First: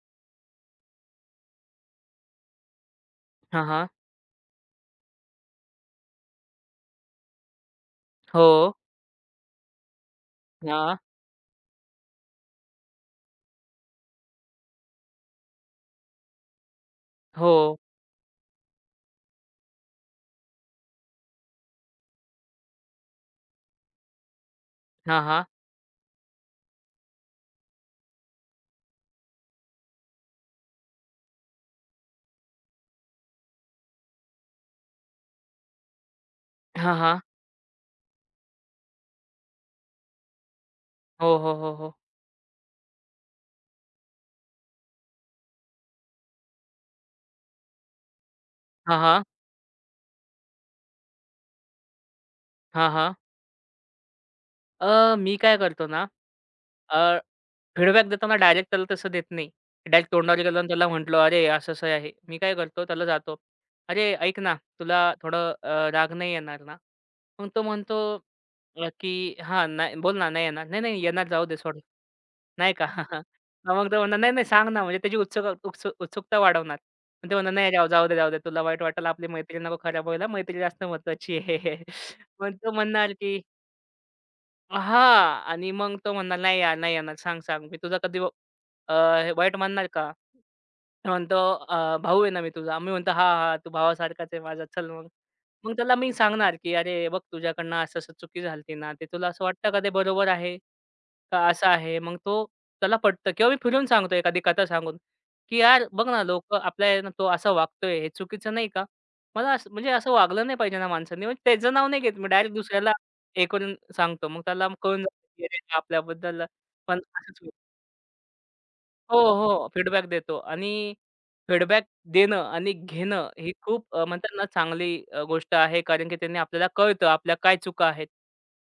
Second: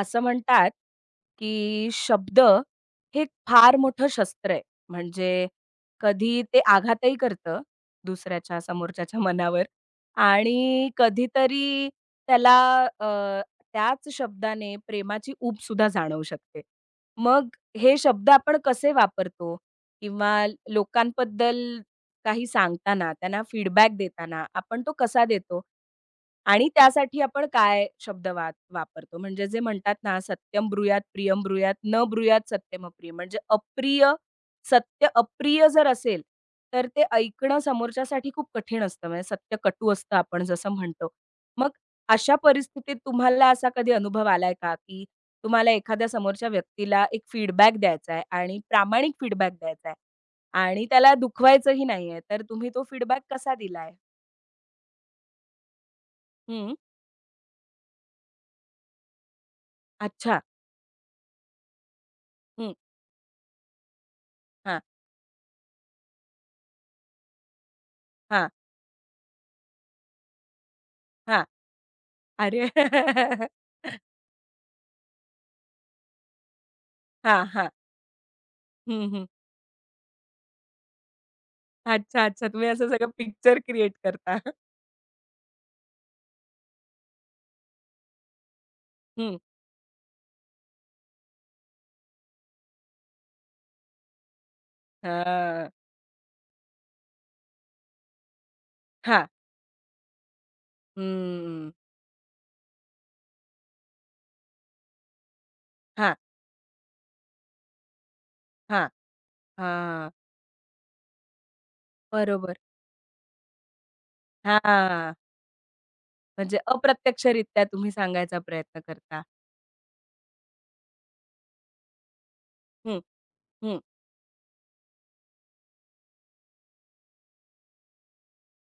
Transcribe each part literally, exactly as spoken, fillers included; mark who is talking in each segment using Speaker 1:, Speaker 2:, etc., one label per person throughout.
Speaker 1: असं म्हणतात, की शब्द हे एक
Speaker 2: हां,
Speaker 1: फार
Speaker 2: हां.
Speaker 1: मोठं शस्त्र आहे. म्हणजे कधी ते आघातही करतं
Speaker 2: हो.
Speaker 1: दुसऱ्याच्या, समोरच्याच्या मनावर आणि
Speaker 2: हां.
Speaker 1: कधीतरी त्याला अ, त्याच शब्दाने प्रेमाची ऊब सुद्धा जाणवू शकते. मग
Speaker 2: हो.
Speaker 1: हे शब्द आपण कसे वापरतो किंवा लोकांबद्दल काही सांगताना, त्यांना फीडबॅक देताना आपण तो
Speaker 2: हां,
Speaker 1: कसा
Speaker 2: हां.
Speaker 1: देतो? आणि त्यासाठी आपण काय शब्द वा वापरतो? म्हणजे जे म्हणतात ना, "सत्यं ब्रूयात प्रियं ब्रूयात, न ब्रूयात सत्यम अप्रियं." म्हणजे अप्रिय सत्य अप्रिय जर असेल, तर
Speaker 2: हां,
Speaker 1: ते
Speaker 2: हां.
Speaker 1: ऐकणं समोरच्यासाठी खूप कठीण असतं. म्हणजे सत्य कटू असतं आपण जसं म्हणतो.
Speaker 2: हो, हो,
Speaker 1: मग
Speaker 2: हो, हो.
Speaker 1: अशा परिस्थितीत तुम्हाला असा कधी अनुभव आलाय का, की तुम्हाला एखाद्या समोरच्या व्यक्तीला एक फीडबॅक द्यायचा आहे आणि
Speaker 2: हां,
Speaker 1: प्रामाणिक
Speaker 2: हां.
Speaker 1: फीडबॅक द्यायचा आहे. आणि त्याला दुखवायचंही नाहीये, तर तुम्ही तो
Speaker 2: हां, हां.
Speaker 1: फीडबॅक कसा दिलाय?
Speaker 2: अ, मी काय करतो ना,
Speaker 1: हं,
Speaker 2: अ, फीडबॅक देताना डायरेक्ट त्याला तसं देत नाही. डायरेक्ट तोंडावर
Speaker 1: अच्छा,
Speaker 2: गेलो आणि त्याला म्हटलं, "अरे, असं-असं आहे." मी काय
Speaker 1: हं,
Speaker 2: करतो, त्याला जातो, "अरे, ऐक ना,
Speaker 1: हां,
Speaker 2: तुला थोडं अ, राग नाही येणार ना?" मग तो म्हणतो
Speaker 1: हां,
Speaker 2: अ, की हां, नाही बोल ना, नाही येणार. नाही, नाही येणार
Speaker 1: हां.
Speaker 2: जाऊ दे सोड.
Speaker 1: अरे
Speaker 2: नाही का? हां, मग तो म्हणणार, "नाही, नाही सांग ना." म्हणजे त्याची उत्सुक उत्सु उत्सुकता वाढवणार. पण ते
Speaker 1: हां,
Speaker 2: म्हणणार,
Speaker 1: हां.
Speaker 2: "नाही राव, जाऊ दे, जाऊ दे. तुला वाईट वाटेल.
Speaker 1: हं, हं.
Speaker 2: आपली मैत्री नको खराब व्हायला. मैत्री जास्त महत्त्वाची आहे."
Speaker 1: अच्छा, अच्छा.
Speaker 2: मग
Speaker 1: तुम्ही
Speaker 2: तो
Speaker 1: असं सगळं
Speaker 2: म्हणणार, की
Speaker 1: पिक्चर क्रिएट करता.
Speaker 2: हां आणि मग तो म्हणणार, "नाही यार, नाही येणार. सांग, सांग. मी तुझा कधी व- अ, हे
Speaker 1: हं,
Speaker 2: वाईट मानणार का?" म्हणतो अ, "भाऊ आहे ना मी तुझा." मी म्हणतो, "हां, हां, तू भावासारखाच आहे माझा, चल मग."
Speaker 1: हां,
Speaker 2: मग त्याला मी सांगणार, की "अरे, बघ तुझ्याकडनं असं-असं चुकी झालती ना, ते
Speaker 1: हां,
Speaker 2: तुला असं वाटतं का ते बरोबर आहे, का असं
Speaker 1: हं,
Speaker 2: आहे?" मग तो त्याला पटतं किंवा मी फिरून सांगतो एखादी कथा सांगून, की "यार, बघ
Speaker 1: हां,
Speaker 2: ना लोकं आपल्या आहे तो असा वागतोय, हे चुकीचं नाही का?"
Speaker 1: हां,
Speaker 2: मला असं म्हणजे
Speaker 1: हां.
Speaker 2: असं वागलं नाही पाहिजे ना माणसांनी. म्हणजे त्याचं नाव नाही घेत मी, डायरेक्ट
Speaker 1: बरोबर.
Speaker 2: दुसऱ्याला हे करून सांगतो. मग त्याला कळून
Speaker 1: हां,
Speaker 2: जातं, की अरे, हा आपल्याबद्दल
Speaker 1: म्हणजे
Speaker 2: पण असंच
Speaker 1: अप्रत्यक्षरित्या तुम्ही सांगायचा प्रयत्न
Speaker 2: हो,
Speaker 1: करता.
Speaker 2: हो. फीडबॅक देतो आणि फीडबॅक देणं आणि
Speaker 1: हं,
Speaker 2: घेणं ही
Speaker 1: हं.
Speaker 2: खूप अ, म्हणतात ना चांगली अ, गोष्ट आहे. कारण की त्यांनी आपल्याला कळतं आपल्या काय चुका आहेत.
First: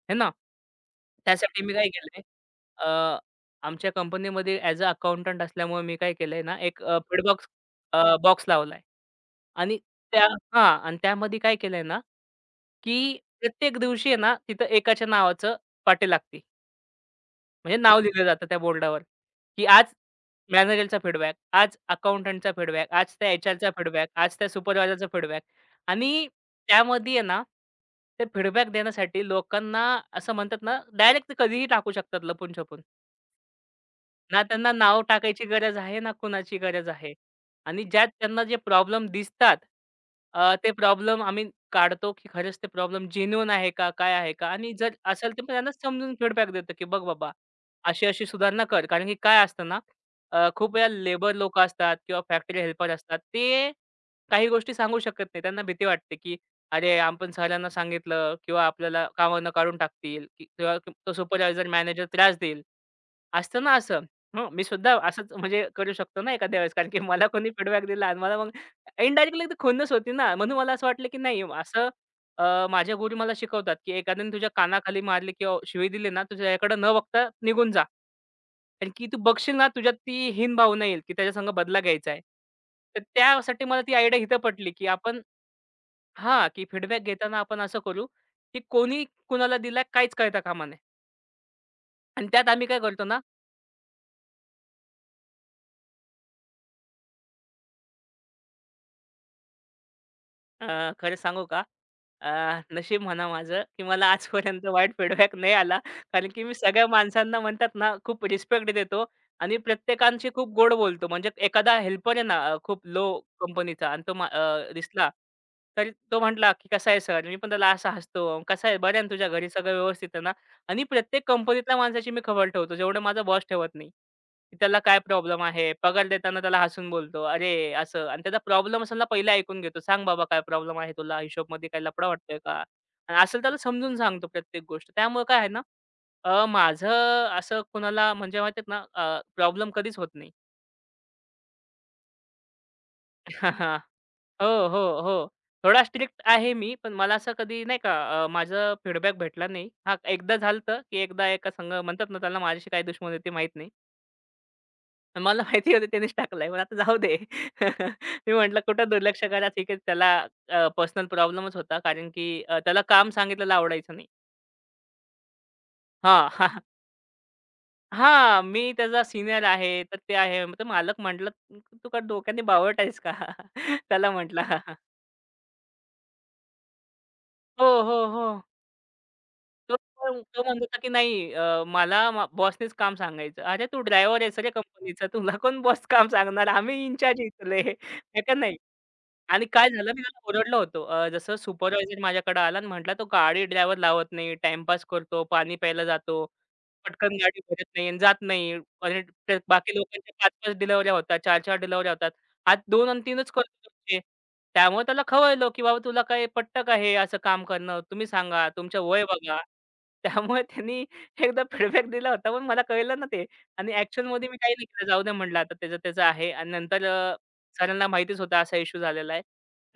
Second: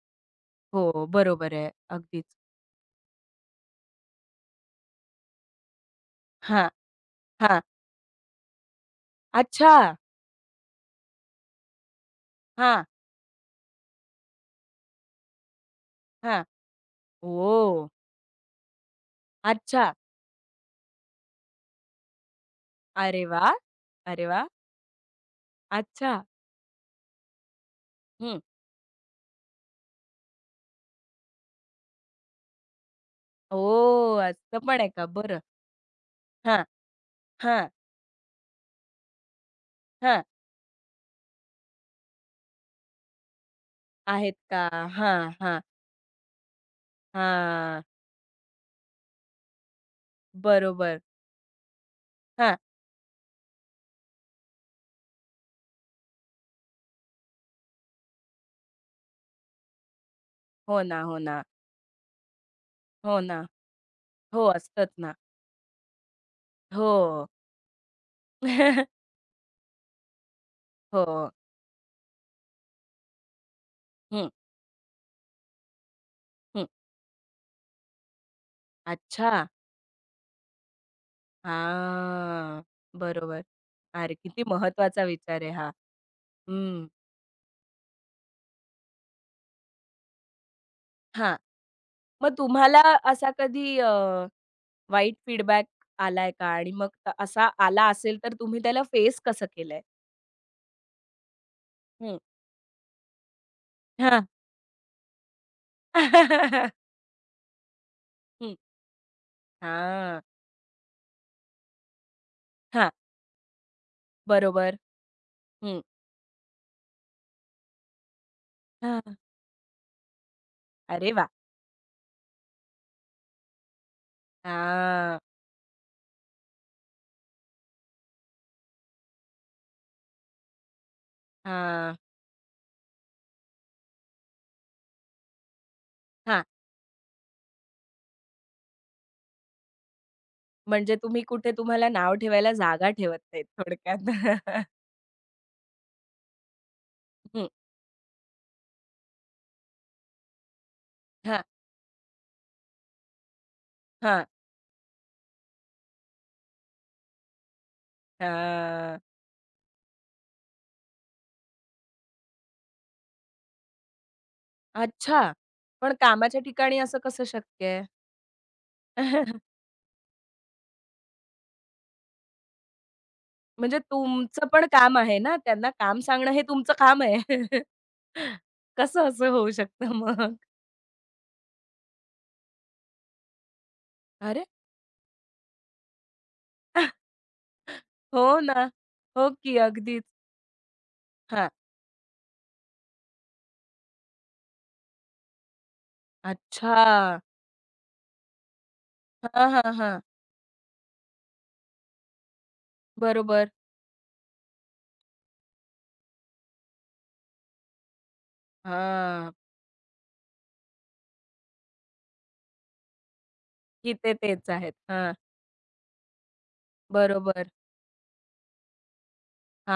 Speaker 2: हे ना?
Speaker 1: हो, बरोबर
Speaker 2: त्यासाठी
Speaker 1: आहे.
Speaker 2: मी काय केलंय
Speaker 1: अगदीच.
Speaker 2: अ, आमच्या कंपनीमध्ये ॲज अ अकाउंटंट असल्यामुळे मी काय केलंय ना,
Speaker 1: हां,
Speaker 2: एक अ, फीडबॉक्स
Speaker 1: हां.
Speaker 2: बॉक्स लावलाय
Speaker 1: अच्छा.
Speaker 2: आणि त्या हां. आणि त्यामध्ये काय केलंय ना,
Speaker 1: हां,
Speaker 2: की प्रत्येक दिवशी आहे ना, तिथं एकाच्या नावाचं पाटी लागते.
Speaker 1: हां.
Speaker 2: म्हणजे
Speaker 1: ओह!
Speaker 2: नाव लिहिलं जातं त्या बोर्डावर, की आज
Speaker 1: अच्छा.
Speaker 2: मॅनेजरचा फीडबॅक, आज अकाउंटंटचा फीडबॅक, आज
Speaker 1: अरे
Speaker 2: त्या
Speaker 1: वाह!
Speaker 2: एचआरचा फीडबॅक,
Speaker 1: अरे
Speaker 2: आज
Speaker 1: वाह!
Speaker 2: त्या सुपरवायझरचा फीडबॅक
Speaker 1: अच्छा.
Speaker 2: आणि त्यामध्ये आहे ना, ते
Speaker 1: हं.
Speaker 2: फीडबॅक देण्यासाठी लोकांना असं म्हणतात ना, डायरेक्ट कधीही टाकू शकतात लपून-छपून.
Speaker 1: ओह!
Speaker 2: ना
Speaker 1: असं
Speaker 2: त्यांना
Speaker 1: पण आहे
Speaker 2: नाव
Speaker 1: का? बरं.
Speaker 2: टाकायची गरज आहे, ना कुणाची
Speaker 1: हां,
Speaker 2: गरज आहे.
Speaker 1: हां,
Speaker 2: आणि ज्यात त्यांना जे प्रॉब्लेम दिसतात,
Speaker 1: हां.
Speaker 2: अ, ते प्रॉब्लेम आम्ही काढतो, की खरंच ते प्रॉब्लेम जेन्युइन आहे का? काय आहे
Speaker 1: आहेत
Speaker 2: का?
Speaker 1: का?
Speaker 2: आणि जर
Speaker 1: हां,
Speaker 2: असेल तर मग
Speaker 1: हां,
Speaker 2: त्यांना समजून फीडबॅक देतो, की बघ बाबा,
Speaker 1: हां.
Speaker 2: अशी-अशी सुधारणा कर. कारण की काय असतं ना, अ, खूप वेळा
Speaker 1: बरोबर.
Speaker 2: लेबर लोकं असतात किंवा
Speaker 1: हां.
Speaker 2: फॅक्टरी हेल्पर असतात. ते काही गोष्टी सांगू शकत नाही. त्यांना भीती वाटते, की अरे, आपण सरांना सांगितलं किंवा आपल्याला कामावरनं काढून टाकतील कि- किंवा
Speaker 1: हो ना,
Speaker 2: तो
Speaker 1: हो ना,
Speaker 2: सुपरवायझर, मॅनेजर त्रास देईल.
Speaker 1: हो ना.
Speaker 2: असतं ना असं.
Speaker 1: हो,
Speaker 2: हो, मी
Speaker 1: असतंच
Speaker 2: सुद्धा
Speaker 1: ना.
Speaker 2: असंच म्हणजे करू शकतो ना एखाद्या वेळेस कारण की
Speaker 1: हो.
Speaker 2: मला कोणी फीडबॅक दिला आणि मला मग इनडायरेक्टली तर खुन्नस होती ना. म्हणून मला असं वाटलं
Speaker 1: हो.
Speaker 2: की नाही असं अ, माझ्या गुरु मला शिकवतात की
Speaker 1: हं,
Speaker 2: एखाद्याने तुझ्या कानाखाली मारली किंवा शिवी दिली ना,
Speaker 1: हं.
Speaker 2: तुझ्याकडे न बघता निघून जा. कारण की तू
Speaker 1: अच्छा.
Speaker 2: बघशील ना तुझ्यात ती हीन भावना येईल की त्याच्यासंग बदला घ्यायचा आहे.
Speaker 1: हां.
Speaker 2: तर
Speaker 1: बरोबर.
Speaker 2: त्यासाठी मला ती
Speaker 1: अरे,
Speaker 2: आयडिया इथं
Speaker 1: किती
Speaker 2: पटली की
Speaker 1: महत्वाचा
Speaker 2: आपण
Speaker 1: विचार आहे हा.
Speaker 2: हां, की
Speaker 1: हं.
Speaker 2: फीडबॅक घेताना आपण असं करू की कोणी कुणाला दिला काहीच कळता कामा नये.
Speaker 1: हां.
Speaker 2: आणि
Speaker 1: मग
Speaker 2: त्यात आम्ही काय
Speaker 1: तुम्हाला
Speaker 2: करतो ना
Speaker 1: असा कधी अ वाईट फीडबॅक आलाय का? आणि मग त असा आला असेल तर तुम्ही त्याला फेस कसं केलंय?
Speaker 2: अ, खरं सांगू का?
Speaker 1: हं,
Speaker 2: अ, नशीब म्हणा माझं, की मला
Speaker 1: हां.
Speaker 2: आजपर्यंत वाईट फीडबॅक नाही आला. कारण की मी सगळ्या माणसांना म्हणतात ना, खूप
Speaker 1: हं,
Speaker 2: रिस्पेक्ट देतो आणि
Speaker 1: हां,
Speaker 2: प्रत्येकांशी खूप गोड बोलतो. म्हणजे एखादा हेल्पर आहे ना, अ, खूप
Speaker 1: हां,
Speaker 2: लो कंपनीचा आणि तो मा अ,
Speaker 1: बरोबर.
Speaker 2: दिसला,
Speaker 1: हं,
Speaker 2: तर तो म्हटला, की "कसा आहे सर?" मी पण त्याला असा हसतो, "कसा आहे? बरं आहे ना
Speaker 1: हां.
Speaker 2: तुझ्या घरी सगळं व्यवस्थित आहे ना?" आणि
Speaker 1: अरे
Speaker 2: प्रत्येक
Speaker 1: वाह!
Speaker 2: कंपनीतल्या माणसाची मी खबर ठेवतो, जेवढं माझा बॉस ठेवत नाही, की त्याला काय
Speaker 1: हां,
Speaker 2: प्रॉब्लेम आहे. पगार देताना त्याला हसून बोलतो, "अरे असं" आणि त्याचा प्रॉब्लेम असेल ना पहिला ऐकून घेतो. "सांग बाबा काय प्रॉब्लेम आहे तुला? हिशोबमध्ये काही
Speaker 1: हां,
Speaker 2: लफडा वाटतोय का?" आणि असेल त्याला समजून सांगतो प्रत्येक गोष्ट. त्यामुळे काय आहे ना
Speaker 1: हां.
Speaker 2: अ, माझं असं कुणाला म्हणजे माहिती ना प्रॉब्लेम कधीच होत नाही.
Speaker 1: म्हणजे तुम्ही कुठे तुम्हाला नाव ठेवायला जागा ठेवत नाहीत थोडक्यात.
Speaker 2: हो, हो, हो. थोडा स्ट्रिक्ट आहे मी, पण मला असं
Speaker 1: हं,
Speaker 2: कधी नाही का अ, माझं फीडबॅक भेटला नाही. हां, एकदा झालं की एकदा
Speaker 1: हां,
Speaker 2: एका संघ म्हणतात ना त्याला माझ्याशी काही दुश्मनी होती माहीत नाही.
Speaker 1: हां,
Speaker 2: मला माहिती होतं त्यानेच टाकलाय. पण आता जाऊ दे. मी म्हटलं कुठं
Speaker 1: हां.
Speaker 2: दुर्लक्ष करा. ठीक आहे त्याला अ, पर्सनल प्रॉब्लेमच होता. कारण की अ, त्याला काम सांगितलेलं आवडायचं नाही.
Speaker 1: अच्छा. पण कामाच्या
Speaker 2: हां.
Speaker 1: ठिकाणी असं कसं शक्य आहे?
Speaker 2: हां. मी त्याचा सीनियर आहे, तर ते आहे. तर मालक म्हटलं, "तू का डोक्याने बावळट आहेस का?"
Speaker 1: म्हणजे
Speaker 2: त्याला म्हटलं.
Speaker 1: तुमचं पण काम आहे ना, त्यांना काम सांगणं हे तुमचं काम आहे.
Speaker 2: हो, हो, हो.
Speaker 1: कसं असं होऊ
Speaker 2: तो
Speaker 1: शकतं
Speaker 2: पण
Speaker 1: मग?
Speaker 2: तो म्हणत होता की नाही अ, मला बॉसनेच काम सांगायचं. "अरे तू ड्रायव्हर आहेस
Speaker 1: अरे!
Speaker 2: रे कंपनीचा. तुला कोण बॉस काम सांगणार? आम्ही इंचार्ज इथले." हे का
Speaker 1: हो
Speaker 2: नाही?
Speaker 1: ना. हो
Speaker 2: आणि
Speaker 1: की,
Speaker 2: काय झालं मी
Speaker 1: अगदीच.
Speaker 2: त्याला ओरडलं होतो. अ, जसं
Speaker 1: हां.
Speaker 2: सुपरवायझर माझ्याकडे आला आणि म्हटला, "तो गाडी ड्रायव्हर लावत नाही, टाईमपास करतो, पाणी प्यायला जातो, पटकन
Speaker 1: अच्छा.
Speaker 2: गाडी भरत नाही आणि जात नाही. आणि ते
Speaker 1: हां, हां,
Speaker 2: बाकी
Speaker 1: हां.
Speaker 2: लोकांच्या पाच पाच डिलिव्हऱ्या होतात, चार चार डिलिव्हऱ्या होतात. आज दोन आणि तीनच
Speaker 1: बरोबर.
Speaker 2: करतो ते. त्यामुळे त्याला खवळलो, की "बाबा तुला काय पटतं का हे असं काम करणं? तुम्ही सांगा, तुमचं वय
Speaker 1: हां.
Speaker 2: बघा." त्यामुळे त्यांनी एकदा फीडबॅक दिला होता, पण मला कळलं ना ते आणि
Speaker 1: की ते
Speaker 2: ॲक्शनमध्ये मी
Speaker 1: तेच
Speaker 2: काही नाही
Speaker 1: आहेत.
Speaker 2: केलं. जाऊ दे
Speaker 1: हां.
Speaker 2: म्हटलं आता त्याचं त्याचं आहे आणि नंतर अ,
Speaker 1: बरोबर.
Speaker 2: सरांना माहितीच होतं असा इश्यू झालेला आहे.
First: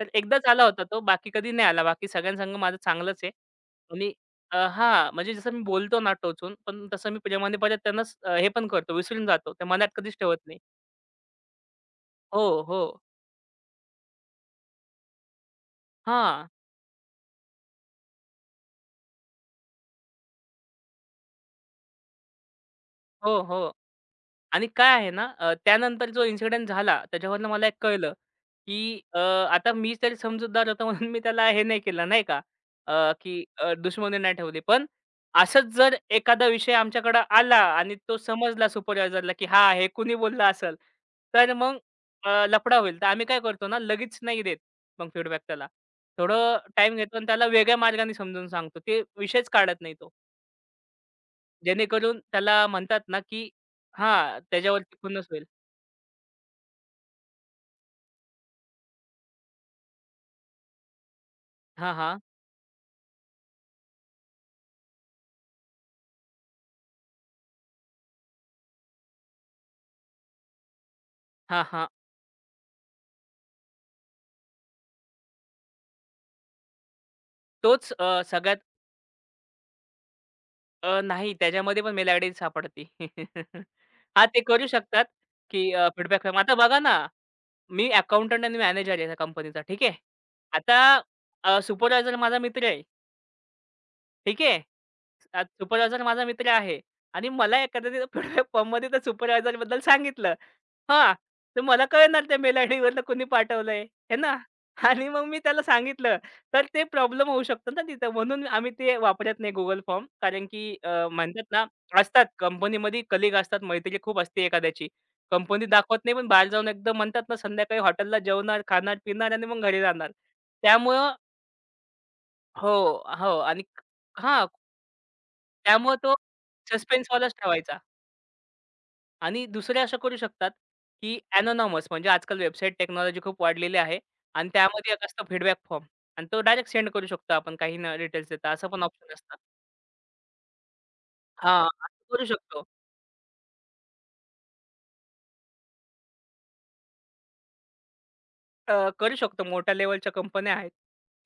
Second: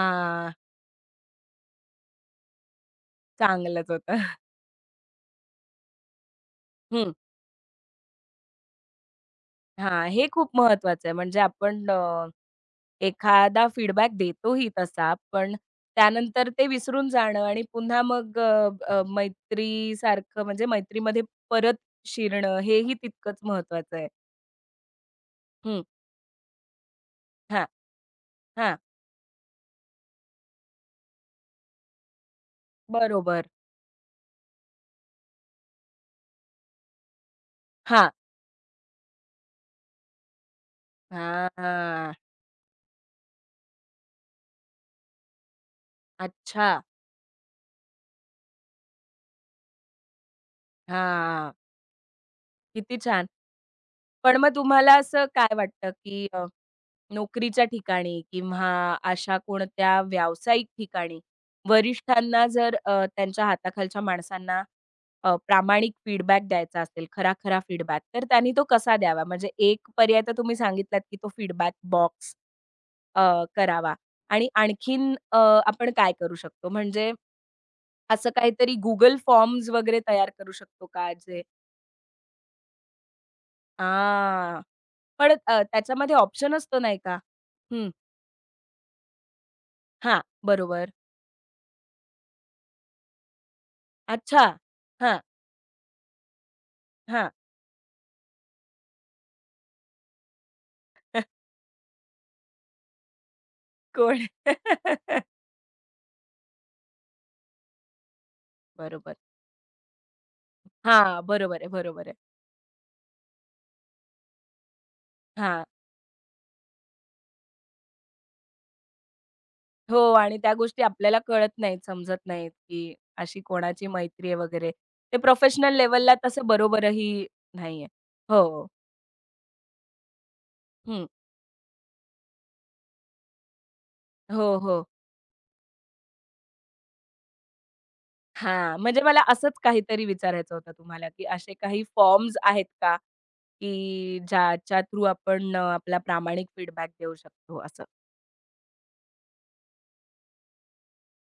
Speaker 2: तर एकदाच आला होता तो, बाकी कधी नाही आला. बाकी सगळ्यांसंग माझं चांगलंच आहे.
Speaker 1: चांगलंच
Speaker 2: आणि
Speaker 1: होतं.
Speaker 2: अ, हां, म्हणजे जसं मी बोलतो ना टोचून, पण तसं
Speaker 1: हं.
Speaker 2: मी प्रेमाने परत त्यांनाच अ, हे पण करतो, विसरून जातो. ते मनात
Speaker 1: हां,
Speaker 2: कधीच
Speaker 1: हे
Speaker 2: ठेवत
Speaker 1: खूप
Speaker 2: नाही.
Speaker 1: महत्वाचं आहे. म्हणजे आपण
Speaker 2: हो, हो.
Speaker 1: एखादा फीडबॅक देतोही तसा, पण त्यानंतर
Speaker 2: हां.
Speaker 1: ते विसरून जाणं आणि पुन्हा मग अ, अ, मैत्रीसारखं म्हणजे मैत्रीमध्ये परत शिरणं हेही तितकंच
Speaker 2: हो, हो.
Speaker 1: महत्वाचं आहे.
Speaker 2: आणि काय आहे ना, अ,
Speaker 1: हं,
Speaker 2: त्यानंतर जो इन्सिडेंट झाला त्याच्यावरनं
Speaker 1: हां,
Speaker 2: मला एक कळलं,
Speaker 1: हां,
Speaker 2: की अ, आता मी तरी समजूतदार होतो म्हणून मी त्याला हे नाही केलं नाही का? अ, की
Speaker 1: बरोबर.
Speaker 2: अ, दुश्मनी नाही ठेवली. पण असंच जर एखादा विषय आमच्याकडे आला आणि
Speaker 1: हां,
Speaker 2: तो समजला सुपरवायझरला, की हां, हे कुणी बोललं असेल, तर मग
Speaker 1: हां,
Speaker 2: अ, लफडा होईल. तर आम्ही काय करतो ना, लगेच नाही देत मग फीडबॅक त्याला. थोडं
Speaker 1: अच्छा.
Speaker 2: टाईम घेतो आणि त्याला वेगळ्या मार्गाने समजून सांगतो. ते विषयच काढत नाही तो.
Speaker 1: हां,
Speaker 2: जेणेकरून त्याला
Speaker 1: किती
Speaker 2: म्हणतात ना,
Speaker 1: छान.
Speaker 2: की
Speaker 1: पण
Speaker 2: हां,
Speaker 1: मग तुम्हाला
Speaker 2: त्याच्यावरती
Speaker 1: असं
Speaker 2: खुन्नस होईल.
Speaker 1: काय वाटतं, की अ, नोकरीच्या ठिकाणी किंवा अशा कोणत्या व्यावसायिक ठिकाणी
Speaker 2: हां, हां.
Speaker 1: वरिष्ठांना जर अ, त्यांच्या हाताखालच्या माणसांना अ, प्रामाणिक फीडबॅक द्यायचा असेल, खरा-खरा फीडबॅक, तर त्यांनी तो कसा द्यावा? म्हणजे एक पर्याय तर तुम्ही सांगितलात, की तो
Speaker 2: हां,
Speaker 1: फीडबॅक
Speaker 2: हां.
Speaker 1: बॉक्स करावा आणि आणखीन अ, आपण काय करू शकतो? म्हणजे
Speaker 2: तोच अ,
Speaker 1: असं
Speaker 2: सगळ्यात
Speaker 1: काहीतरी Google फॉर्म्स वगैरे तयार करू शकतो
Speaker 2: अ,
Speaker 1: का?
Speaker 2: नाही
Speaker 1: जे
Speaker 2: त्याच्यामध्ये पण मेल आयडी सापडते. हां, ते
Speaker 1: हां.
Speaker 2: करू शकतात,
Speaker 1: पण अ,
Speaker 2: की अ,
Speaker 1: त्याच्यामध्ये
Speaker 2: फीडबॅक
Speaker 1: ऑप्शन
Speaker 2: आता
Speaker 1: असतो
Speaker 2: बघा ना,
Speaker 1: नाही का?
Speaker 2: मी
Speaker 1: हं,
Speaker 2: अकाउंटंट आणि मॅनेजर आहे त्या कंपनीचा, ठीक आहे.
Speaker 1: हां,
Speaker 2: आता
Speaker 1: बरोबर.
Speaker 2: अ, सुपरवायझर माझा मित्र आहे, ठीक
Speaker 1: अच्छा.
Speaker 2: आहे.
Speaker 1: हां,
Speaker 2: अ, सुपरवायझर माझा मित्र आहे आणि
Speaker 1: हां.
Speaker 2: मला एखाद्या फीडबॅक फॉर्ममध्ये त्या सुपरवायझरबद्दल सांगितलं. हां, तर मला कळणार त्या मेल आयडीवरनं कोणी पाठवलंय, आहे
Speaker 1: कोण?
Speaker 2: ना? आणि मग मी त्याला सांगितलं, तर ते प्रॉब्लेम होऊ शकतो ना तिथं. म्हणून आम्ही ते
Speaker 1: बरोबर.
Speaker 2: वापरत नाही Google फॉर्म. कारण की अ,
Speaker 1: हां,
Speaker 2: म्हणतात
Speaker 1: बरोबर
Speaker 2: ना,
Speaker 1: आहे, बरोबर आहे.
Speaker 2: असतात कंपनीमध्ये कलीग असतात, मैत्री खूप असते एखाद्याची.
Speaker 1: हां.
Speaker 2: कंपनीत दाखवत नाही, पण बाहेर जाऊन एकदम म्हणतात ना, संध्याकाळी हॉटेलला जेवणार, खाणार, पिणार आणि मग घरी
Speaker 1: हो
Speaker 2: जाणार.
Speaker 1: आणि त्या गोष्टी
Speaker 2: त्यामुळं
Speaker 1: आपल्याला कळत नाहीत, समजत नाहीत,
Speaker 2: हो,
Speaker 1: की
Speaker 2: हो
Speaker 1: अशी
Speaker 2: आणि
Speaker 1: कोणाची मैत्री आहे
Speaker 2: हां,
Speaker 1: वगैरे. ते प्रोफेशनल
Speaker 2: त्यामुळं
Speaker 1: लेव्हलला
Speaker 2: तो
Speaker 1: तसं बरोबरही
Speaker 2: सस्पेन्सवालाच ठेवायचा.
Speaker 1: नाहीये. हो.
Speaker 2: आणि दुसरे असं करू शकतात,
Speaker 1: हं.
Speaker 2: की एनोनॉमस म्हणजे आजकाल वेबसाईट टेक्नॉलॉजी खूप वाढलेली आहे
Speaker 1: हो,
Speaker 2: आणि
Speaker 1: हो.
Speaker 2: त्यामध्ये एक असतं फीडबॅक फॉर्म आणि तो डायरेक्ट सेंड करू शकतो आपण काही न डिटेल्स देता असं
Speaker 1: हां,
Speaker 2: पण
Speaker 1: म्हणजे
Speaker 2: ऑप्शन
Speaker 1: मला
Speaker 2: असतं.
Speaker 1: असंच काहीतरी विचारायचं होतं तुम्हाला, की असे
Speaker 2: हां,
Speaker 1: काही
Speaker 2: असं करू
Speaker 1: फॉर्म्स
Speaker 2: शकतो.
Speaker 1: आहेत का, की ज्याच्या थ्रू आपण अ, आपला प्रामाणिक फीडबॅक देऊ शकतो असं?
Speaker 2: अ, करू शकतो मोठ्या लेव्हलच्या कंपन्या आहेत.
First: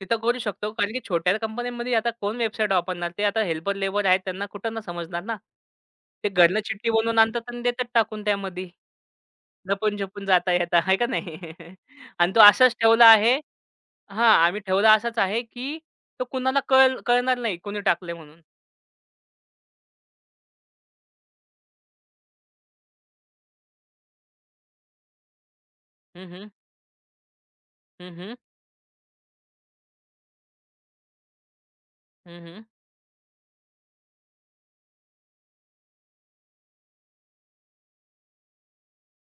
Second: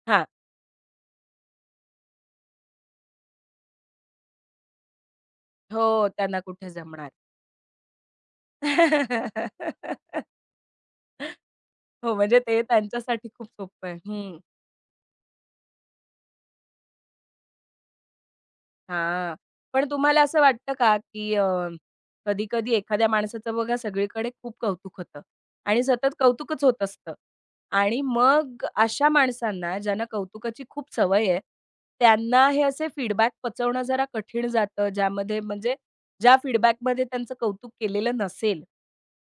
Speaker 2: तिथं
Speaker 1: हां.
Speaker 2: करू शकतो कारण की छोट्या कंपन्यांमध्ये आता कोण वेबसाईट वापरणार? ते आता हेल्पर लेबर आहेत त्यांना कुठं ना समजणार ना.
Speaker 1: हो,
Speaker 2: ते
Speaker 1: त्यांना
Speaker 2: घरनं
Speaker 1: कुठे
Speaker 2: चिठ्ठी
Speaker 1: जमणार.
Speaker 2: बनवून आणतात आणि देतात टाकून त्यामध्ये. लपून-छपून जाता येता आहे का नाही?
Speaker 1: हो,
Speaker 2: आणि
Speaker 1: म्हणजे
Speaker 2: तो
Speaker 1: ते
Speaker 2: असाच ठेवला
Speaker 1: त्यांच्यासाठी
Speaker 2: आहे
Speaker 1: खूप सोपं आहे.
Speaker 2: हां,
Speaker 1: हं.
Speaker 2: आम्ही ठेवला असाच आहे, की तो कुणाला कळ कळणार नाही कोणी टाकलंय म्हणून.
Speaker 1: हां. पण तुम्हाला असं वाटतं का, की अ, कधी-कधी एखाद्या माणसाचं बघा सगळीकडे खूप कौतुक होतं आणि सतत
Speaker 2: हं, हं.
Speaker 1: कौतुकच होत असतं आणि
Speaker 2: हं, हं.
Speaker 1: मग अशा माणसांना ज्यांना कौतुकाची खूप सवय आहे,
Speaker 2: हं,
Speaker 1: त्यांना हे
Speaker 2: हं.
Speaker 1: असे फीडबॅक पचवणं जरा कठीण जातं, ज्यामध्ये म्हणजे ज्या फीडबॅकमध्ये त्यांचं कौतुक केलेलं नसेल,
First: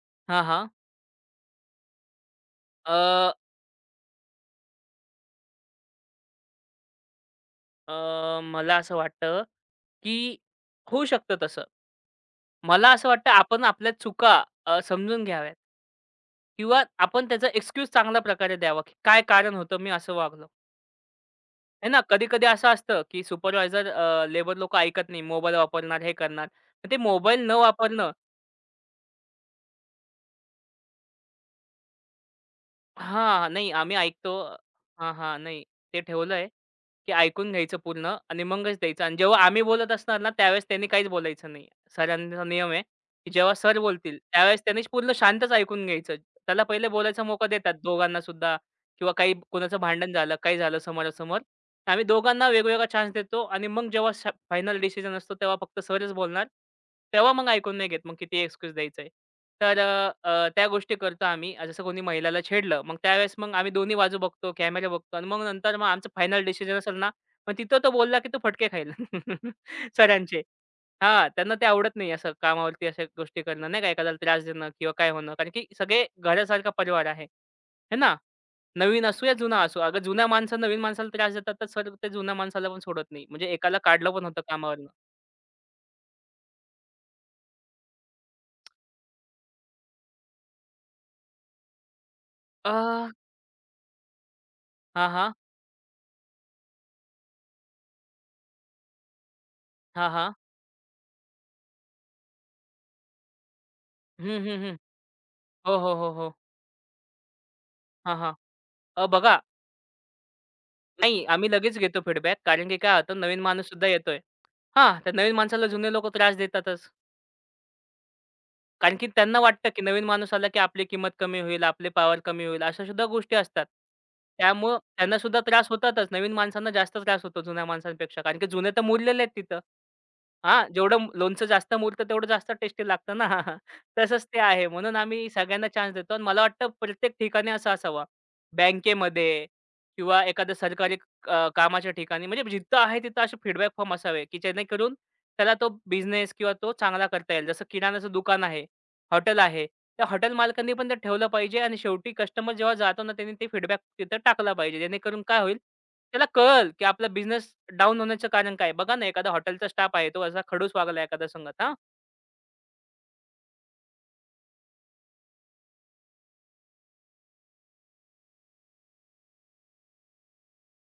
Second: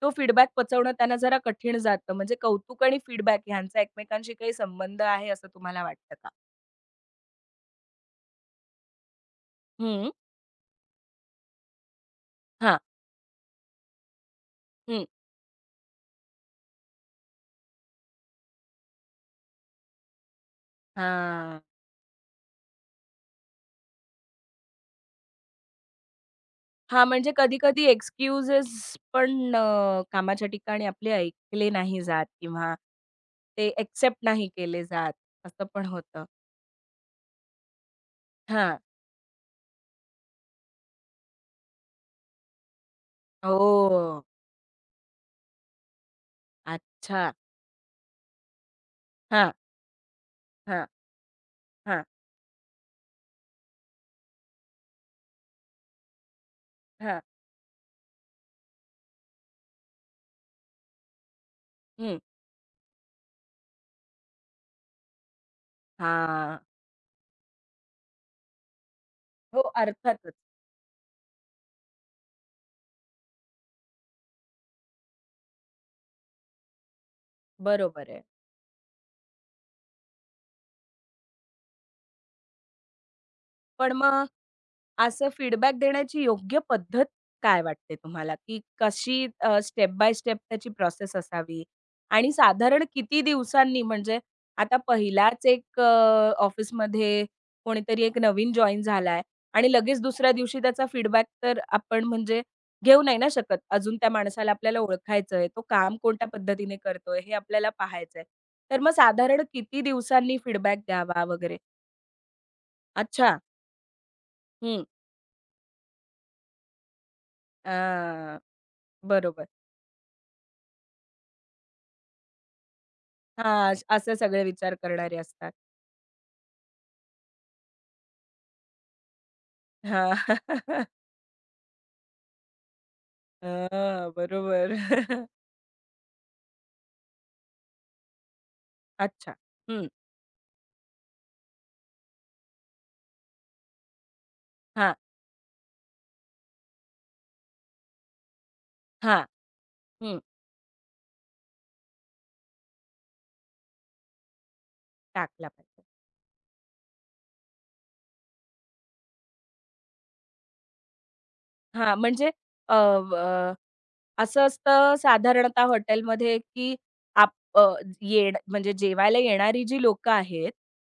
Speaker 1: तो
Speaker 2: हां,
Speaker 1: फीडबॅक
Speaker 2: हां.
Speaker 1: पचवणं त्यांना जरा कठीण जातं. म्हणजे कौतुक आणि
Speaker 2: अ,
Speaker 1: फीडबॅक ह्यांचा एकमेकांशी काही संबंध आहे असं तुम्हाला वाटतं का?
Speaker 2: अ, मला असं वाटतं,
Speaker 1: हं.
Speaker 2: की होऊ शकतं तसं.
Speaker 1: हां.
Speaker 2: मला असं वाटतं आपण आपल्या चुका अ,
Speaker 1: हं.
Speaker 2: समजून घ्याव्यात किंवा आपण त्याचा एक्सक्यूज चांगल्या प्रकारे द्यावा, की काय कारण होतं मी असं वागलो.
Speaker 1: हां.
Speaker 2: आहे ना, कधी-कधी असं असतं, की सुपरवायझर लेबर लोकं ऐकत नाही. मोबाईल वापरणार, हे करणार. तर ते
Speaker 1: हां, म्हणजे
Speaker 2: मोबाईल न
Speaker 1: कधी-कधी
Speaker 2: वापरणं
Speaker 1: एक्सक्यूजेस पण अ, कामाच्या ठिकाणी आपले ऐकले नाही जात किंवा
Speaker 2: हां,
Speaker 1: ते
Speaker 2: नाही आम्ही
Speaker 1: एक्सेप्ट
Speaker 2: ऐकतो
Speaker 1: नाही केले जात,
Speaker 2: हां, हां. नाही
Speaker 1: असं पण
Speaker 2: ते
Speaker 1: होतं.
Speaker 2: ठेवलंय, की ऐकून घ्यायचं पूर्ण आणि
Speaker 1: हां.
Speaker 2: मगच द्यायचं आणि जेव्हा आम्ही बोलत असणार ना, त्यावेळेस त्यांनी काहीच बोलायचं नाही. सरांचा नियम आहे, की जेव्हा सर
Speaker 1: ओह!
Speaker 2: बोलतील त्यावेळेस त्यांनीच पूर्ण शांतच ऐकून घ्यायचं. त्याला पहिले बोलायचा
Speaker 1: अच्छा.
Speaker 2: मोका देतात दोघांना सुद्धा किंवा काही
Speaker 1: हां,
Speaker 2: कोणाचं भांडण झालं, काही झालं
Speaker 1: हां,
Speaker 2: समोरासमोर.
Speaker 1: हां,
Speaker 2: आम्ही दोघांना वेगवेगळा चान्स देतो आणि मग जेव्हा फायनल डिसिजन असतो तेव्हा फक्त सरच बोलणार.
Speaker 1: हां.
Speaker 2: तेव्हा मग ऐकून नाही घेत, मग किती एक्सक्यूज द्यायचंय. तर अ, अ, त्या गोष्टी करतो आम्ही. अ, जसं कोणी
Speaker 1: हं.
Speaker 2: महिलाला छेडलं, मग त्यावेळेस मग आम्ही दोन्ही बाजू बघतो, कॅमेरा बघतो आणि मग नंतर मग आमचं फायनल
Speaker 1: हां.
Speaker 2: डिसिजन असेल ना, मग तिथं तो बोलला, की "तू फटके खाईल."
Speaker 1: हो, अर्थातच.
Speaker 2: सरांचे. हां, त्यांना ते आवडत नाही असं कामावरती अशा गोष्टी करणं, नाही का, एखाद्याला त्रास देणं किंवा काय होणं. कारण की सगळे घरासारखा परिवार आहे. है
Speaker 1: बरोबर
Speaker 2: ना?
Speaker 1: आहे.
Speaker 2: नवीन असू या जुना असू. अगं जुन्या माणसं नवीन माणसाला त्रास देतात, तर सर ते जुन्या माणसाला पण सोडत नाही. म्हणजे एकाला
Speaker 1: पण
Speaker 2: काढलं
Speaker 1: मग
Speaker 2: पण होतं कामावरनं.
Speaker 1: असं फीडबॅक देण्याची योग्य पद्धत काय वाटते तुम्हाला, की कशी स्टेप बाय स्टेप त्याची प्रोसेस असावी? आणि
Speaker 2: अ,
Speaker 1: साधारण किती दिवसांनी म्हणजे आता
Speaker 2: हां, हां.
Speaker 1: पहिलाच एक अ, ऑफिसमध्ये कोणीतरी एक नवीन जॉइन झालाय आणि लगेच
Speaker 2: हां,
Speaker 1: दुसऱ्या
Speaker 2: हां.
Speaker 1: दिवशी त्याचा फीडबॅक तर आपण म्हणजे घेऊ नाही ना शकत. अजून त्या
Speaker 2: हं,
Speaker 1: माणसाला
Speaker 2: हं, हं.
Speaker 1: आपल्याला ओळखायचंय. तो
Speaker 2: हो, हो,
Speaker 1: काम
Speaker 2: हो,
Speaker 1: कोणत्या
Speaker 2: हो.
Speaker 1: पद्धतीने करतोय हे आपल्याला
Speaker 2: हां,
Speaker 1: पाहायचंय.
Speaker 2: हां.
Speaker 1: तर मग
Speaker 2: अ, बघा
Speaker 1: साधारण किती दिवसांनी फीडबॅक
Speaker 2: नाही
Speaker 1: द्यावा
Speaker 2: आम्ही
Speaker 1: वगैरे?
Speaker 2: लगेच घेतो फीडबॅक कारण की काय होतं
Speaker 1: अच्छा.
Speaker 2: नवीन माणूस सुद्धा येतोय.
Speaker 1: हं.
Speaker 2: हां, त्या नवीन माणसाला जुने लोकं त्रास देतातच.
Speaker 1: अ,
Speaker 2: कारण की त्यांना
Speaker 1: बरोबर.
Speaker 2: वाटतं, की नवीन माणूस आला, की आपली किंमत कमी होईल, आपली पॉवर कमी होईल, अशा सुद्धा गोष्टी असतात.
Speaker 1: हां, असे सगळे विचार
Speaker 2: त्यामुळं
Speaker 1: करणारे
Speaker 2: त्यांना सुद्धा
Speaker 1: असतात.
Speaker 2: त्रास होतातच. नवीन माणसांना जास्त त्रास होतो जुन्या माणसांपेक्षा. कारण की जुने तर मुरलेले आहेत तिथं.
Speaker 1: हां. हां,
Speaker 2: हां, जेवढं लोणचं जास्त मुरतं तेवढं जास्त टेस्टी लागतं ना. तसंच ते आहे.
Speaker 1: बरोबर.
Speaker 2: म्हणून आम्ही सगळ्यांना चान्स देतो आणि मला वाटतं प्रत्येक ठिकाणी असं असावा.
Speaker 1: अच्छा.
Speaker 2: बँकेमध्ये
Speaker 1: हं.
Speaker 2: किंवा एखाद्या सरकारी अ, कामाच्या ठिकाणी म्हणजे जिथं आहे तिथं असे फीडबॅक फॉर्म असावे, की
Speaker 1: हां,
Speaker 2: जेणेकरून त्याला तो बिझनेस किंवा तो चांगला करता येईल. जसं किराणाचं दुकान आहे.
Speaker 1: हां.
Speaker 2: हॉटेल आहे. त्या
Speaker 1: हं.
Speaker 2: हॉटेल मालकांनी पण ते ठेवलं पाहिजे आणि शेवटी कस्टमर जेव्हा जातो ना, त्यांनी ते फीडबॅक तिथं टाकला पाहिजे. जेणेकरून काय
Speaker 1: टाकला
Speaker 2: होईल,
Speaker 1: पाहिजे.
Speaker 2: त्याला कळेल, की आपला बिझनेस डाऊन होण्याचं कारण काय आहे? बघा ना, एखादा हॉटेलचा स्टाफ आहे, तो असा खडूस वागला एखादा संगत हां.
Speaker 1: हां, म्हणजे अ, असं असतं साधारणतः हॉटेलमध्ये, की आप अ, येण म्हणजे जेवायला येणारी जी लोकं आहेत,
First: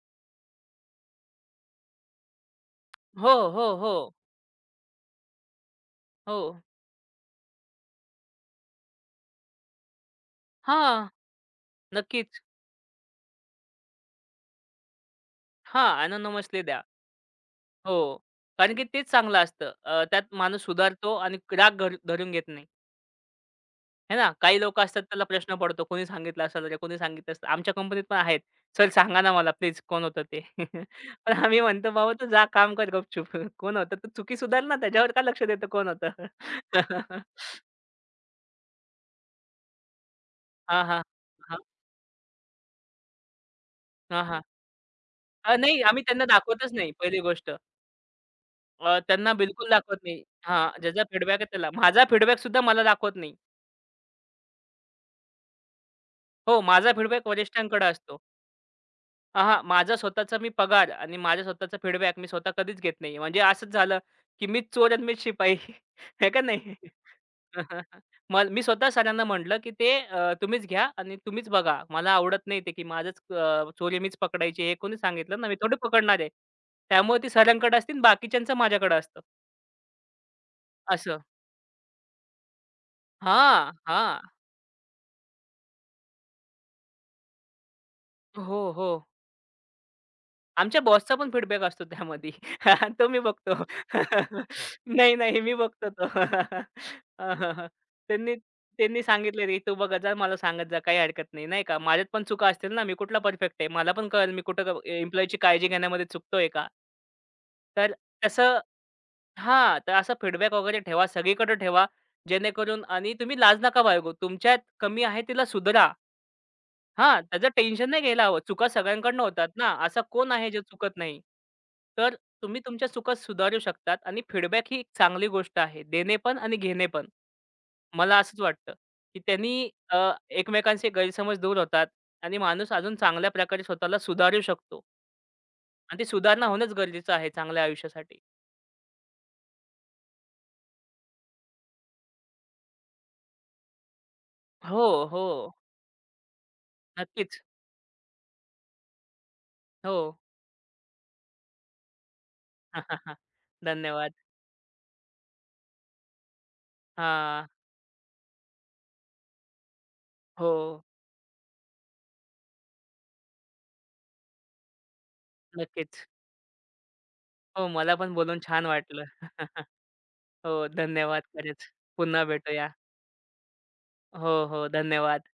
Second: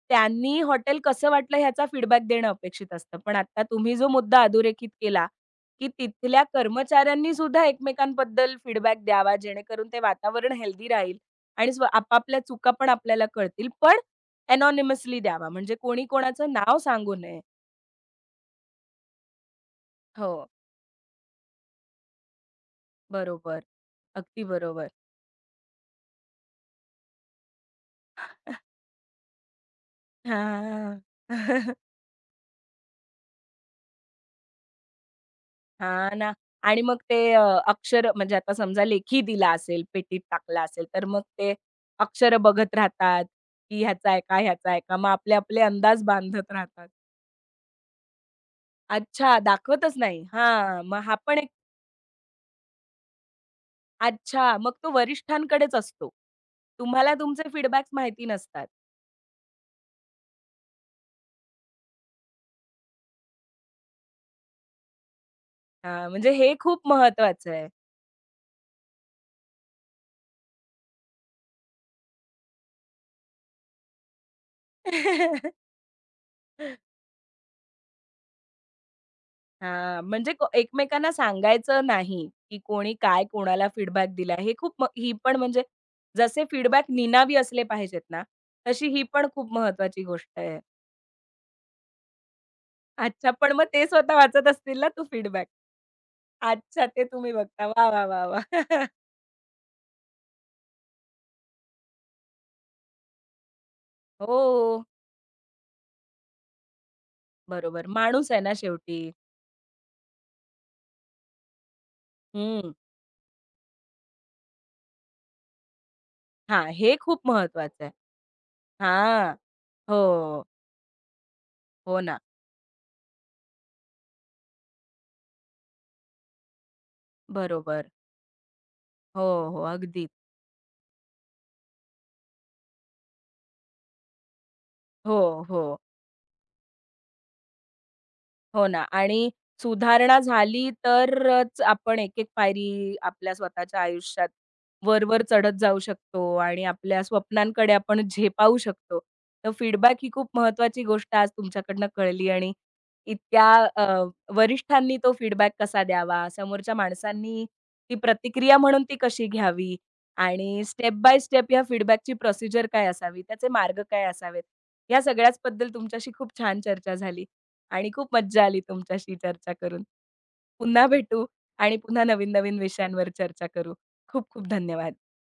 Speaker 1: त्यांनी हॉटेल कसं वाटलं ह्याचा फीडबॅक देणं अपेक्षित असतं.
Speaker 2: हो,
Speaker 1: पण आता
Speaker 2: हो,
Speaker 1: तुम्ही
Speaker 2: हो,
Speaker 1: जो मुद्दा अधोरेखित केला, की
Speaker 2: हो.
Speaker 1: तिथल्या कर्मचाऱ्यांनी सुद्धा एकमेकांबद्दल फीडबॅक द्यावा, जेणेकरून ते वातावरण हेल्दी
Speaker 2: हां,
Speaker 1: राहील आणि स्व आपापल्या
Speaker 2: नक्कीच.
Speaker 1: चुका पण आपल्याला कळतील. पण एनॉनिमसली द्यावा, म्हणजे
Speaker 2: हां,
Speaker 1: कोणी कोणाचं
Speaker 2: आणि
Speaker 1: नाव
Speaker 2: द्या.
Speaker 1: सांगू नये.
Speaker 2: हो, कारण की तेच चांगलं असतं. अ, त्यात
Speaker 1: हो,
Speaker 2: माणूस सुधारतो आणि राग घर धरून घेत नाही.
Speaker 1: बरोबर.
Speaker 2: आहे ना.
Speaker 1: अगदी
Speaker 2: काही लोकं
Speaker 1: बरोबर.
Speaker 2: असतात त्याला प्रश्न पडतो, "कोणी सांगितलं असेल रे? कोणी सांगितलं असेल?" आमच्या कंपनीत पण आहेत. "सर सांगा ना मला प्लीज कोण होतं ते?"
Speaker 1: हां.
Speaker 2: पण आम्ही म्हणतो, "बाबा तू जा काम कर गपचूप. कोण होतं? तू चुकी सुधार ना त्याच्यावर का लक्ष देतो कोण
Speaker 1: हां
Speaker 2: होतं?"
Speaker 1: ना. आणि मग ते अ, अक्षर म्हणजे आता समजा लेखी दिला असेल, पेटीत टाकला
Speaker 2: हां,
Speaker 1: असेल,
Speaker 2: हां.
Speaker 1: तर मग ते
Speaker 2: हां,
Speaker 1: अक्षर बघत राहतात, की ह्याचा आहे
Speaker 2: हां,
Speaker 1: का,
Speaker 2: हां.
Speaker 1: ह्याचा आहे का? मग
Speaker 2: अ,
Speaker 1: आपले-आपले
Speaker 2: नाही
Speaker 1: अंदाज
Speaker 2: आम्ही त्यांना
Speaker 1: बांधत
Speaker 2: दाखवतच
Speaker 1: राहतात.
Speaker 2: नाही पहिली गोष्ट. अ,
Speaker 1: अच्छा,
Speaker 2: त्यांना बिलकुल
Speaker 1: दाखवतच
Speaker 2: दाखवत
Speaker 1: नाही.
Speaker 2: नाही.
Speaker 1: हां,
Speaker 2: हां,
Speaker 1: मग
Speaker 2: ज्याचा
Speaker 1: हा पण
Speaker 2: फीडबॅक आहे
Speaker 1: एक
Speaker 2: त्याला. माझा फीडबॅकसुद्धा मला दाखवत नाही.
Speaker 1: अच्छा, मग तो वरिष्ठांकडेच असतो.
Speaker 2: हो, माझा
Speaker 1: तुम्हाला
Speaker 2: फीडबॅक
Speaker 1: तुमचे
Speaker 2: वरिष्ठांकडे
Speaker 1: फीडबॅक्स
Speaker 2: असतो.
Speaker 1: माहिती नसतात.
Speaker 2: अहा, माझा स्वतःचा मी पगार आणि माझ्या स्वतःचा फीडबॅक मी स्वतः कधीच घेत नाही. म्हणजे असंच झालं, की मीच चोर आणि मीच शिपाई
Speaker 1: हां, म्हणजे
Speaker 2: आहे का
Speaker 1: हे
Speaker 2: नाही?
Speaker 1: खूप महत्वाचं आहे.
Speaker 2: मग मी स्वतः सरांना म्हटलं, की "ते अ, तुम्हीच घ्या आणि तुम्हीच बघा. मला आवडत नाही ते, की माझंच अ, चोरी मीच पकडायची." हे कोणी सांगितलं ना, मी थोडी पकडणार आहे. त्यामुळे ती सरांकडे असते बाकीच्यांचं माझ्याकडे असतं.
Speaker 1: हां, म्हणजे को एकमेकांना
Speaker 2: असं.
Speaker 1: सांगायचं नाही, की कोणी काय कोणाला
Speaker 2: हां,
Speaker 1: फीडबॅक
Speaker 2: हां.
Speaker 1: दिला. हे खूप म ही पण म्हणजे जसे फीडबॅक निनावी असले पाहिजेत ना,
Speaker 2: हो,
Speaker 1: तशी
Speaker 2: हो.
Speaker 1: ही पण खूप महत्वाची गोष्ट आहे.
Speaker 2: आमच्या बॉसचा पण फीडबॅक असतो त्यामध्ये. तो मी
Speaker 1: अच्छा, पण
Speaker 2: बघतो.
Speaker 1: मग ते स्वतः
Speaker 2: हो.
Speaker 1: वाचत असतील ना तो
Speaker 2: नाही, नाही
Speaker 1: फीडबॅक?
Speaker 2: मी बघतो तो.
Speaker 1: अच्छा, ते तुम्ही
Speaker 2: हां, हां,
Speaker 1: बघता.
Speaker 2: हां.
Speaker 1: वाह, वाह, वाह,
Speaker 2: त्यांनी
Speaker 1: वाह!
Speaker 2: त्यांनी सांगितलं रे, "तू बघत जा, मला सांगत जा, काही हरकत नाही." नाही का. माझ्यात पण चुका असतील ना, मी कुठला परफेक्ट आहे. मला पण कळेल मी कुठं क
Speaker 1: हो,
Speaker 2: एम्प्लॉयीची काळजी घेण्यामध्ये चुकतोय का?
Speaker 1: बरोबर.
Speaker 2: तर
Speaker 1: माणूस आहे ना
Speaker 2: तसं
Speaker 1: शेवटी.
Speaker 2: हां, तर असा फीडबॅक वगैरे ठेवा, सगळीकडे ठेवा.
Speaker 1: हं.
Speaker 2: जेणेकरून आणि तुम्ही लाज नका बाळगू. तुमच्यात कमी आहे तिला सुधारा.
Speaker 1: हां, हे खूप
Speaker 2: हां, त्याचं
Speaker 1: महत्वाचं आहे.
Speaker 2: टेन्शन नाही घ्यायला हवं. चुका सगळ्यांकडनं
Speaker 1: हां.
Speaker 2: होतात ना.
Speaker 1: हो,
Speaker 2: असा कोण आहे जो चुकत नाही.
Speaker 1: हो
Speaker 2: तर
Speaker 1: ना.
Speaker 2: तुम्ही तुमच्या चुका सुधारू शकतात आणि फीडबॅक ही एक चांगली गोष्ट आहे. देणे पण आणि घेणे पण.
Speaker 1: बरोबर.
Speaker 2: मला असंच वाटतं, की
Speaker 1: हो, हो.
Speaker 2: त्यांनी अ,
Speaker 1: अगदी.
Speaker 2: एकमेकांचे गैरसमज दूर होतात आणि माणूस अजून चांगल्या प्रकारे स्वतःला सुधारू शकतो
Speaker 1: हो, हो.
Speaker 2: आणि ती सुधारणा होणंच गरजेचं आहे चांगल्या आयुष्यासाठी.
Speaker 1: हो ना आणि सुधारणा झाली तरच आपण एक-एक पायरी आपल्या स्वतःच्या आयुष्यात
Speaker 2: हो,
Speaker 1: वर-वर
Speaker 2: हो.
Speaker 1: चढत जाऊ शकतो आणि आपल्या
Speaker 2: नक्कीच.
Speaker 1: स्वप्नांकडे आपण झेपावू शकतो. तर फीडबॅक
Speaker 2: हो.
Speaker 1: ही खूप महत्वाची गोष्ट आज तुमच्याकडनं कळली आणि इतक्या अ,
Speaker 2: धन्यवाद.
Speaker 1: वरिष्ठांनी तो फीडबॅक कसा द्यावा, समोरच्या माणसांनी
Speaker 2: हां.
Speaker 1: ती प्रतिक्रिया म्हणून ती कशी घ्यावी
Speaker 2: हो.
Speaker 1: आणि स्टेप बाय स्टेप या फीडबॅकची प्रोसिजर काय असावी, त्याचे मार्ग काय असावेत, या सगळ्याचबद्दल
Speaker 2: नक्कीच.
Speaker 1: तुमच्याशी खूप छान चर्चा झाली.
Speaker 2: हो,
Speaker 1: आणि
Speaker 2: मला
Speaker 1: खूप
Speaker 2: पण बोलून
Speaker 1: मज्जा आली
Speaker 2: छान वाटलं.
Speaker 1: तुमच्याशी चर्चा करून.
Speaker 2: हो,
Speaker 1: पुन्हा
Speaker 2: धन्यवाद
Speaker 1: भेटू
Speaker 2: खरंच.
Speaker 1: आणि पुन्हा
Speaker 2: पुन्हा
Speaker 1: नवीन-नवीन
Speaker 2: भेटूया.
Speaker 1: विषयांवर चर्चा करू. खूप
Speaker 2: हो,
Speaker 1: खूप
Speaker 2: हो.
Speaker 1: धन्यवाद.
Speaker 2: धन्यवाद.